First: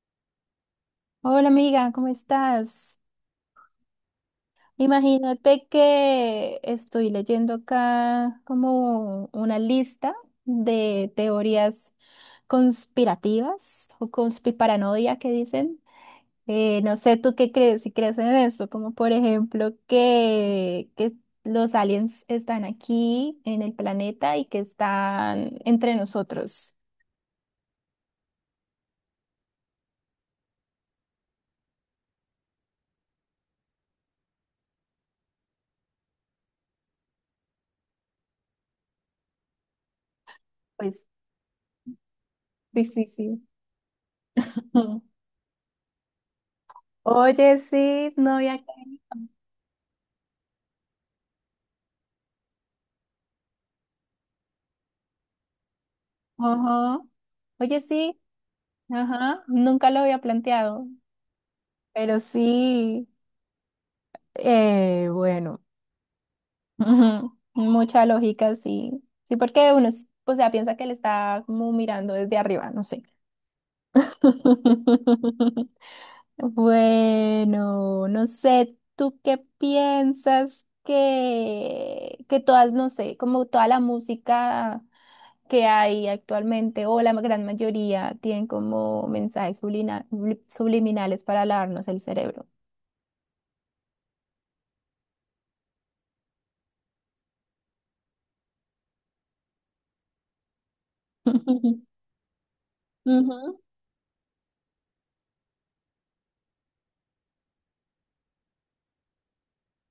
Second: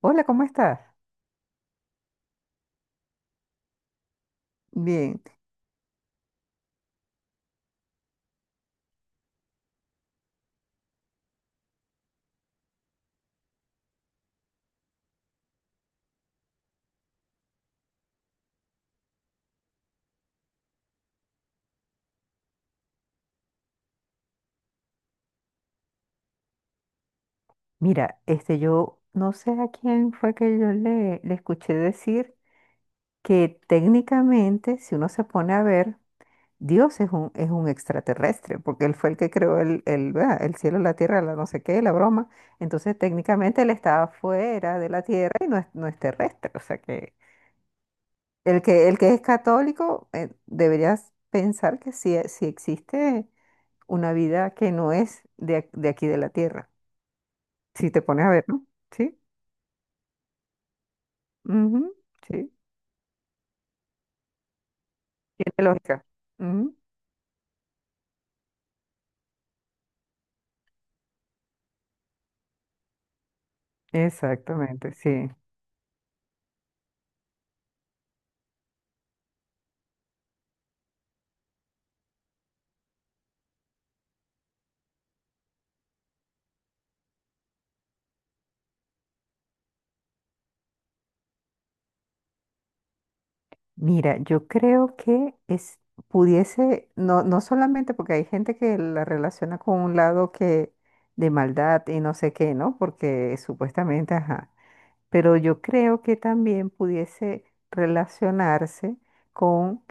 Hola, ¿cómo estás? Hola amiga, ¿cómo estás? Bien. Imagínate que estoy leyendo acá como una lista de teorías conspirativas o conspiparanoia que dicen. No sé tú qué crees, si crees en eso, como por ejemplo que los aliens están aquí en el planeta y que están entre nosotros. Mira, yo no sé a quién fue que yo le escuché decir que técnicamente, si uno se pone a ver, Dios es es un extraterrestre, porque él fue el que creó ¿verdad? El cielo, la Pues tierra, la no sé qué, la broma. sí, Entonces, sí, sí. técnicamente él estaba fuera de Ujú. la tierra y no es terrestre. O sea que Oye, sí, no había... el que es católico, deberías pensar que sí, sí existe una vida que no es de aquí de la tierra. Ajá. Oye, Si te sí. pones a ver, ¿no? Sí, Ajá, nunca lo había planteado, ujú, pero sí, sí, tiene bueno, lógica. Ujú, ujú, mucha lógica, sí. Sí, porque uno, o sea, piensa que le está como mirando desde arriba, no sé. exactamente, sí. Bueno, no sé, ¿tú qué piensas que todas, no sé, como toda la música que hay actualmente o la gran mayoría tienen como mensajes subliminales para lavarnos el cerebro? Mira, yo creo que es, pudiese, no, no solamente porque hay gente que la relaciona con un lado que de maldad Ujú. y no sé qué, ¿no? Porque Ujú. supuestamente, ajá. Pero yo creo que también pudiese relacionarse con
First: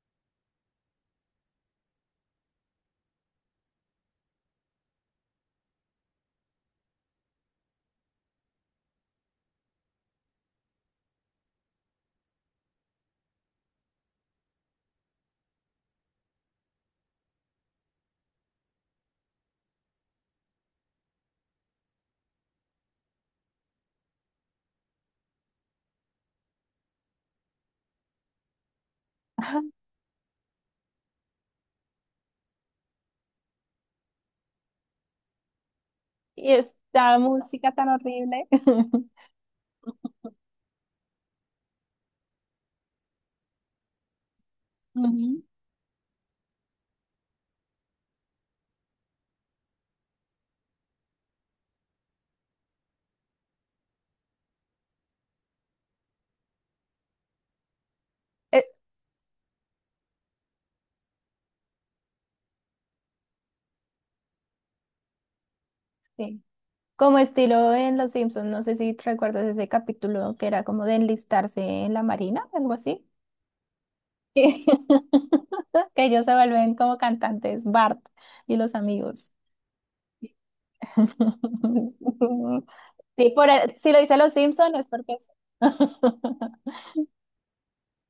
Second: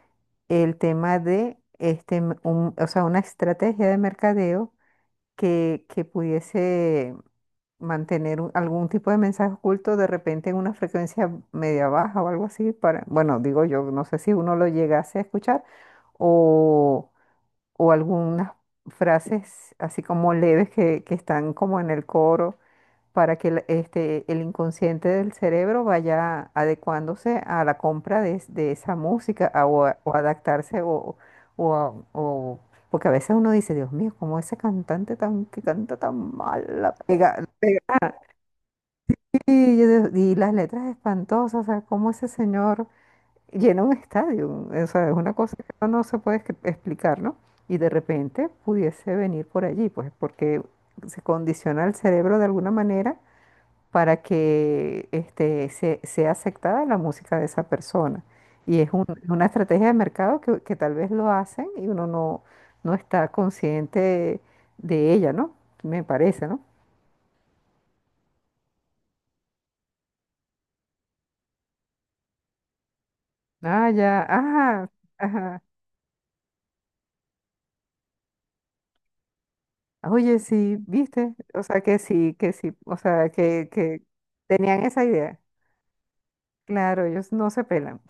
el tema de o sea, una estrategia de mercadeo que pudiese mantener un- algún tipo de mensaje oculto de repente en una frecuencia media baja o algo así para, bueno, digo yo, no sé si uno lo llegase a escuchar o, o algunas frases así como leves que están como en el coro para que el inconsciente del cerebro vaya adecuándose a la compra de esa música Ajá. O adaptarse o, a- o- porque a veces uno dice, Dios mío, cómo ese cantante tan que canta tan Y mal, la esta pega, la música tan pega". horrible. Y, yo digo, "Y las letras espantosas, o sea, cómo ese señor llena un estadio, o sea, es una Ujú. cosa que uno no se puede escri- explicar, ¿no? Y de repente pudiese venir por allí, pues porque se condiciona el cerebro de alguna manera para que sea aceptada la música de esa persona. Eh, Y es un- es una estrategia de mercado que tal vez lo hacen y uno no, no está consciente de ella, ¿no? Me Sí. parece, ¿no? Como estilo en Los Simpsons, no sé si recuerdas ese capítulo que era como de enlistarse en la marina, algo así. Ah, ya, Que, ajá, ajá. que ellos se vuelven como cantantes, Bart y los amigos. Oye, sí, viste, o sea, que sí, o sea, Sí, si lo que dice Los Simpsons tenían es esa porque... idea. Claro, ellos no se pelan,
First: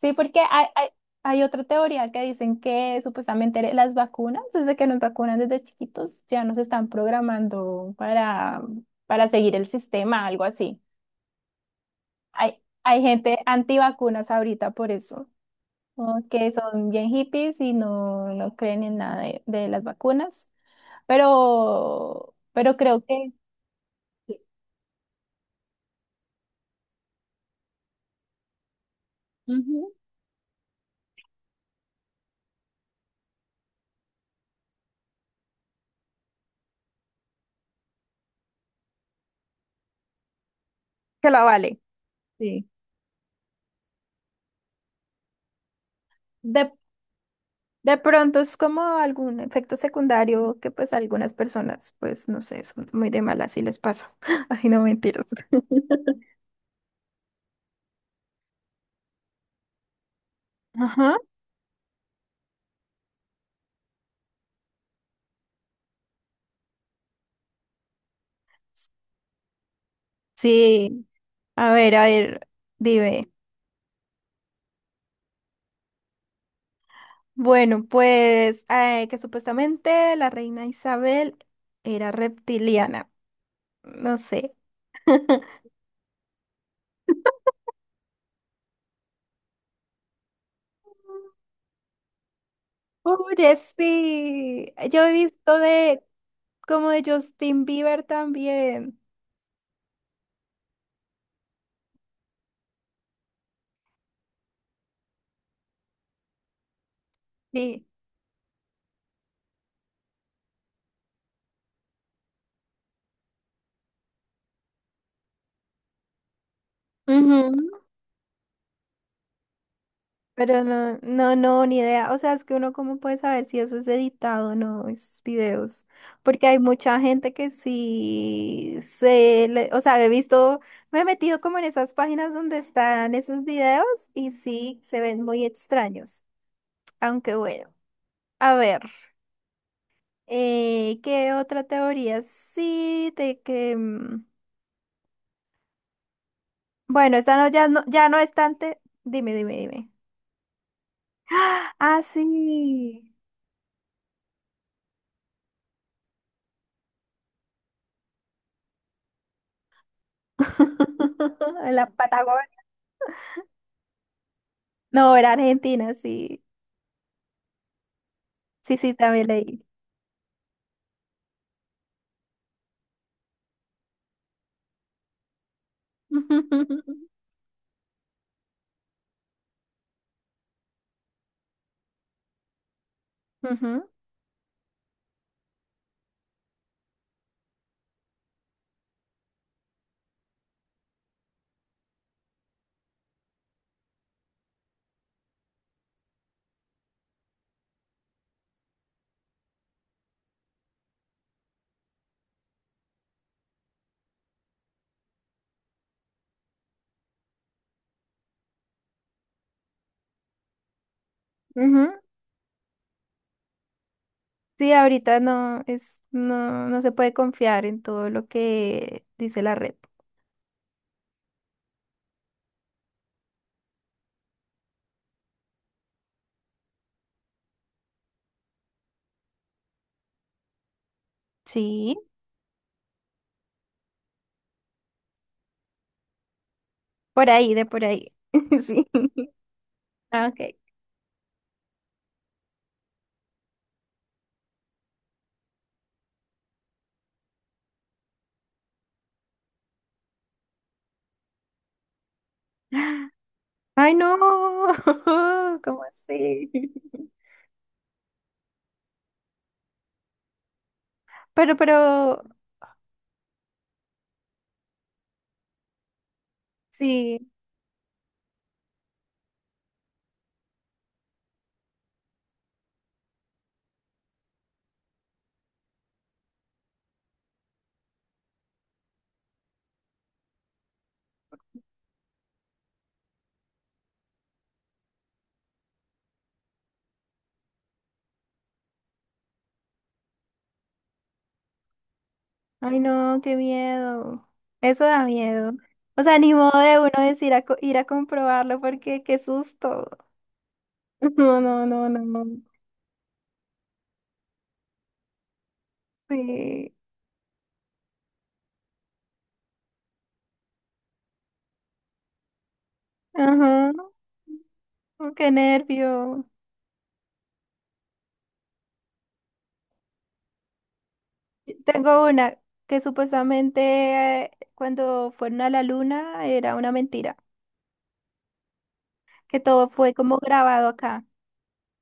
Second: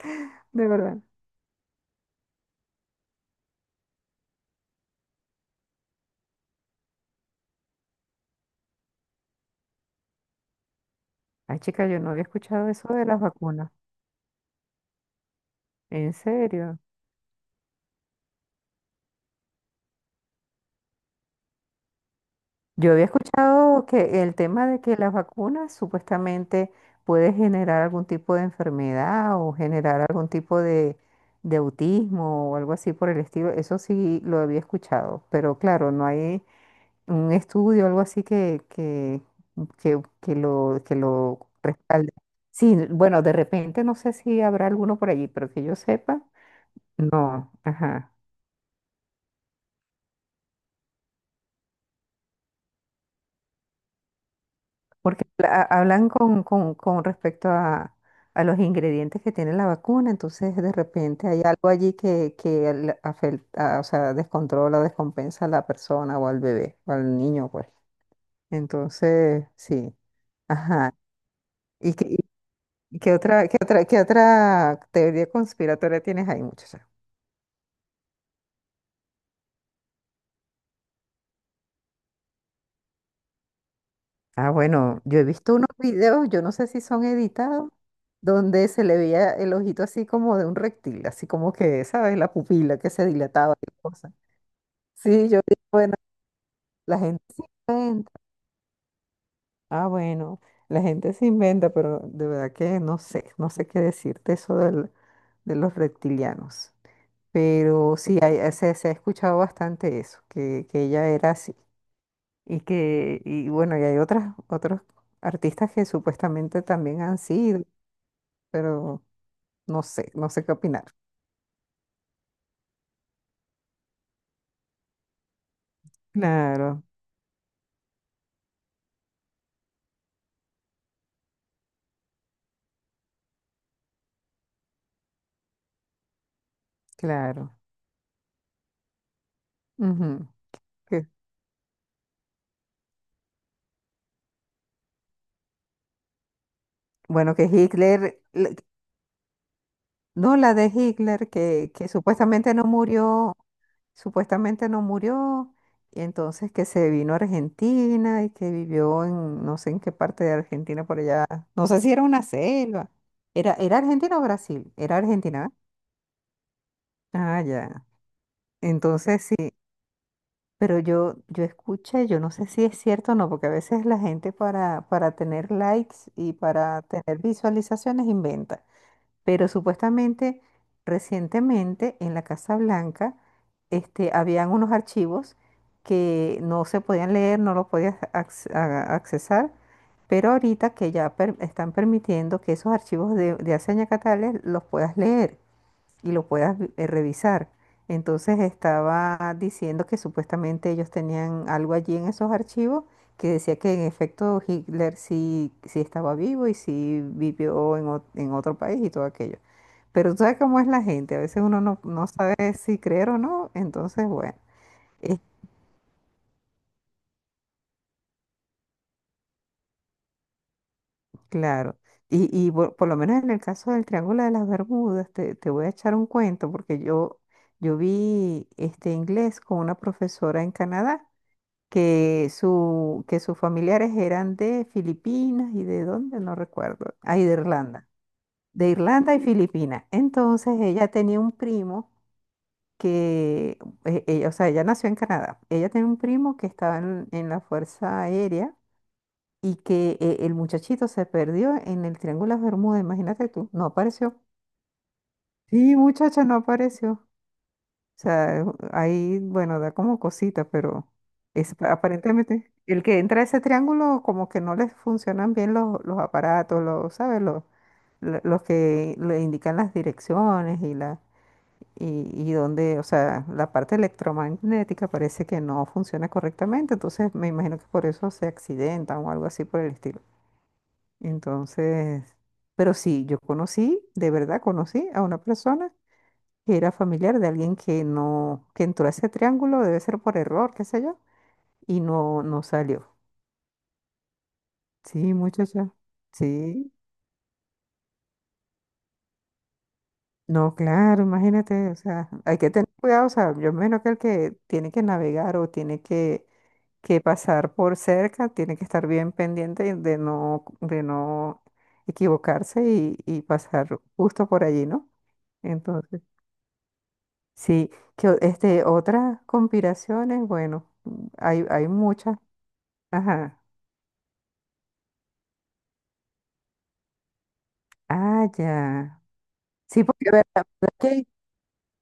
Sí, porque de verdad. hay otra teoría que dicen que supuestamente las vacunas, desde que nos vacunan desde chiquitos, ya nos están programando para seguir el sistema, algo así. Ay, chica, yo no había escuchado eso Hay de las gente vacunas. antivacunas ahorita por eso, ¿En como que serio? son bien hippies y no, no creen en nada de, de las vacunas, pero Yo creo había que, escuchado que el sí. tema de que las vacunas supuestamente puede generar algún tipo de enfermedad o Ujú. generar algún tipo de autismo o algo así por el estilo. Eso sí lo había escuchado, pero claro, no hay un estudio o algo así que Que lo la vale. respalde. Sí. Sí, bueno, de repente no sé si habrá alguno por allí, pero que yo sepa, De, no. De Ajá. pronto es como algún efecto secundario que pues a algunas personas, pues no sé, son muy de malas y les pasa. Ay, no Porque mentiras. ha- hablan con respecto a los ingredientes que tiene la vacuna, entonces de Ajá. repente hay algo allí que le afecta, o sea, descontrola o descompensa a la persona o al bebé o al niño, pues. Entonces, sí, ajá. Sí, ¿Y a qué, ver, dime. Qué otra teoría conspiratoria tienes ahí, muchachos? Bueno, pues que supuestamente la reina Isabel era reptiliana. No Ah, sé. bueno, yo he visto unos videos, yo no sé si son editados, donde se le veía el ojito así como de un reptil, así como que, ¿sabes? La pupila que se dilataba Oye, y cosas. sí. Yo he Sí, yo visto digo, bueno, de como la de gente se Justin Bieber inventa. también. Ah, bueno, la gente se inventa, pero de verdad que no sé, no sé qué decirte eso del- de los reptilianos. Sí. Pero sí, hay- se ha escuchado bastante eso, que ella era así. Y que, y bueno, y hay otros artistas que supuestamente también han sido, pero no sé, no sé qué Pero opinar. no, no, no, ni idea. O sea, es que uno cómo puede saber si eso es editado o no, esos videos. Porque hay Claro, mucha gente que sí se le, o sea, he visto, me he metido como en esas páginas donde están esos videos y sí se ven muy extraños. Aunque claro. bueno, a ver, Ujú. Que- ¿qué otra teoría? Sí, de que, mm, bueno, bueno, esa que no, ya no Hitler, es tan le- te. Dime, dime, dime. no la de Hitler, Ah, que ah, sí. Supuestamente no murió, y entonces que se vino a Argentina y que vivió en no sé en qué parte de Argentina por allá, no En sé la si era una Patagonia. selva, era Argentina o Brasil, era No, era Argentina, ¿verdad? Argentina, sí. Ah, ya. Sí, sí, Entonces también sí. leí. Pero yo escuché, yo no sé si es cierto o no, porque a veces la gente para tener likes y para tener visualizaciones inventa. Pero supuestamente recientemente en la Casa Blanca Ujú, este, habían unos archivos que no se podían leer, no los podías accesar, pero ahorita que ya per- están permitiendo que esos archivos de hace añacatales los puedas leer y lo puedas revisar. Entonces estaba diciendo que supuestamente ellos tenían algo allí en esos archivos que decía que en efecto Hitler sí, sí estaba vivo y sí vivió en otro país y todo aquello. Pero tú sabes cómo es la gente, a veces uno no, ujú. no sabe si creer o no, entonces bueno, Sí, ahorita es no es, no, no se puede confiar en todo lo que dice la red. claro. Por lo menos en el caso del Triángulo de las Bermudas, te voy a echar un cuento porque yo vi este inglés con una profesora en Canadá Sí, que sus familiares eran de Filipinas y de dónde, no recuerdo, ahí por ahí, de por ahí. de Irlanda y Sí. Filipinas. Ah, ok. Entonces ella tenía un primo que, ella, o sea, ella nació en Canadá, ella tenía un primo que estaba en la Fuerza Aérea y que el muchachito se perdió en el Triángulo de Bermuda, imagínate tú, no Ay, no. apareció. Sí, ¿Cómo muchacha, no así? apareció. Sea, ahí, bueno, da como cosita, pero es, pero, aparentemente el que entra a ese triángulo como que no les funcionan bien los aparatos, los, sí. ¿sabes? Los, lo- los que le indican las direcciones y la y dónde, o sea, la parte electromagnética parece que no funciona correctamente, entonces me imagino que por eso se accidentan o algo así por el estilo. Entonces, pero sí, yo conocí, de verdad conocí a una persona que era familiar de alguien que no, que entró a ese triángulo, debe ser por error, qué sé yo, y no Ay, salió. no, qué miedo. Eso Sí, da miedo. muchacha. O sea, ni modo Sí. de uno decir ir a comprobarlo porque qué susto. No, claro, No, no, imagínate, o no, no, sea, hay no. que tener cuidado, o sea, yo menos que el que tiene que navegar o tiene Sí, que pasar por cerca, tiene que estar bien pendiente de no equivocarse y ajá, pasar justo por allí, ¿no? oh, qué Entonces, nervio. sí, que o- este, otras conspiraciones, bueno, hay Tengo muchas, una que ajá. supuestamente cuando fueron a la luna era una mentira, Ah, ya. que todo Sí, fue porque, a como ver, la grabado verdad acá. que-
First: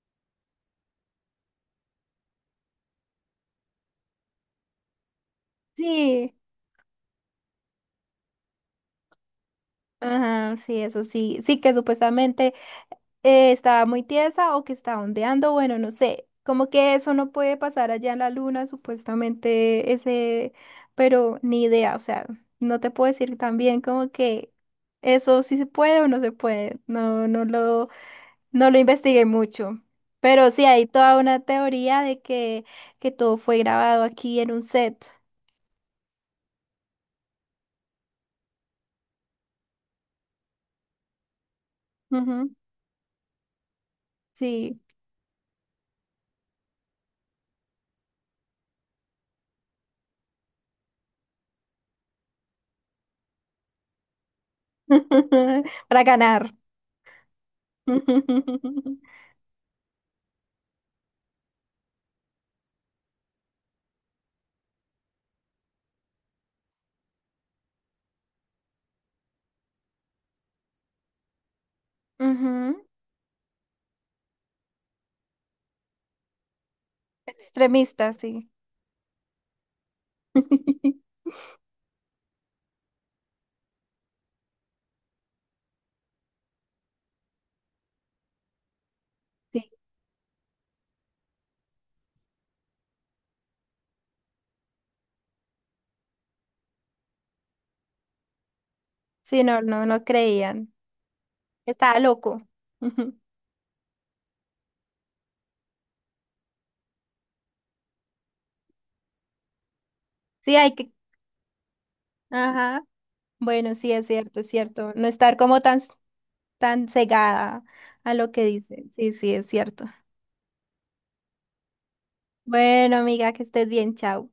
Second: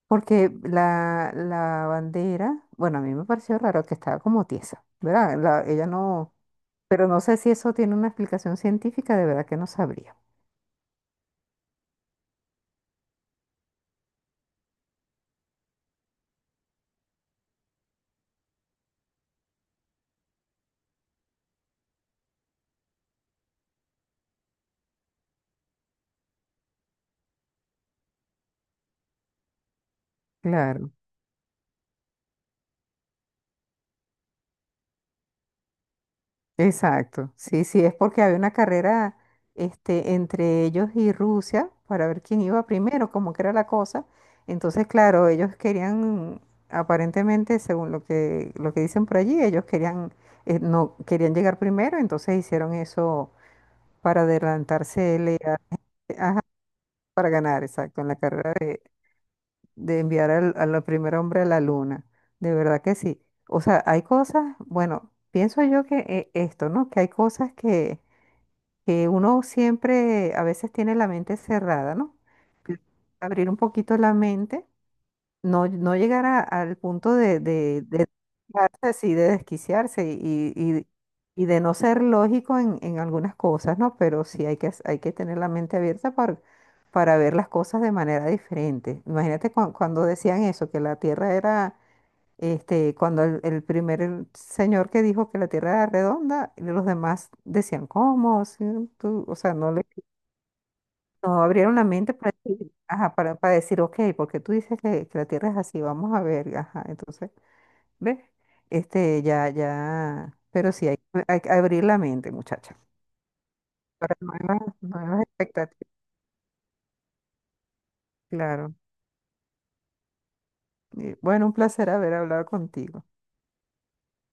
porque la bandera, bueno, a mí me pareció raro que estaba como tiesa, ¿verdad? La- ella Sí, no, pero no sé si eso tiene una explicación científica, de verdad que no sabría. ajá, sí, eso sí, sí que supuestamente estaba muy tiesa o que estaba ondeando, bueno, no sé, como que eso no puede pasar allá en la luna, supuestamente ese, pero ni idea, o sea, no te puedo decir también como que eso sí se puede o no se puede, no, no lo investigué mucho. Pero sí, hay Claro. toda una teoría de que todo fue grabado aquí en un set. Exacto, sí, sí, es porque había una carrera este, entre ellos y Rusia para ver quién Ujú, iba primero, cómo que era la cosa. sí. Entonces, claro, ellos querían, aparentemente, según lo lo que dicen por allí, ellos querían, no, querían llegar primero, entonces hicieron eso para adelantarse, LA Para ganar. para ganar, exacto, en la carrera de enviar al primer hombre a la luna. De verdad que sí. O sea, hay cosas, bueno, pienso yo que esto, ¿no? Que hay cosas que uno siempre a veces tiene la mente cerrada, ¿no? Pero Ujú. abrir un poquito la mente, no, no llegar a- al punto de Extremista, sí. desquiciarse, sí, de desquiciarse y de no ser lógico en algunas cosas, ¿no? Pero sí hay que tener la mente abierta para ver las cosas de manera diferente. Imagínate cuan- cuando decían eso, que la Tierra era este, cuando el primer señor que dijo que la Tierra era redonda, y los demás decían, ¿cómo? Sí, tú", o Sí, sea, no, no le no, no creían. no abrieron la Estaba mente para loco. decir, ajá, Ujú. Para decir, ok, porque tú dices que la Tierra es así, vamos a ver, ajá, entonces, ¿ves? Este, ya, ya, Sí, pero hay sí, que. Hay que abrir la mente, muchacha, Ajá. Bueno, sí, es para cierto, es nuevas, cierto. No nuevas estar como tan, expectativas, tan cegada a lo que claro. dicen. Sí, sí, es cierto. Y, bueno, un placer haber hablado Bueno, contigo. amiga, que estés bien, chao.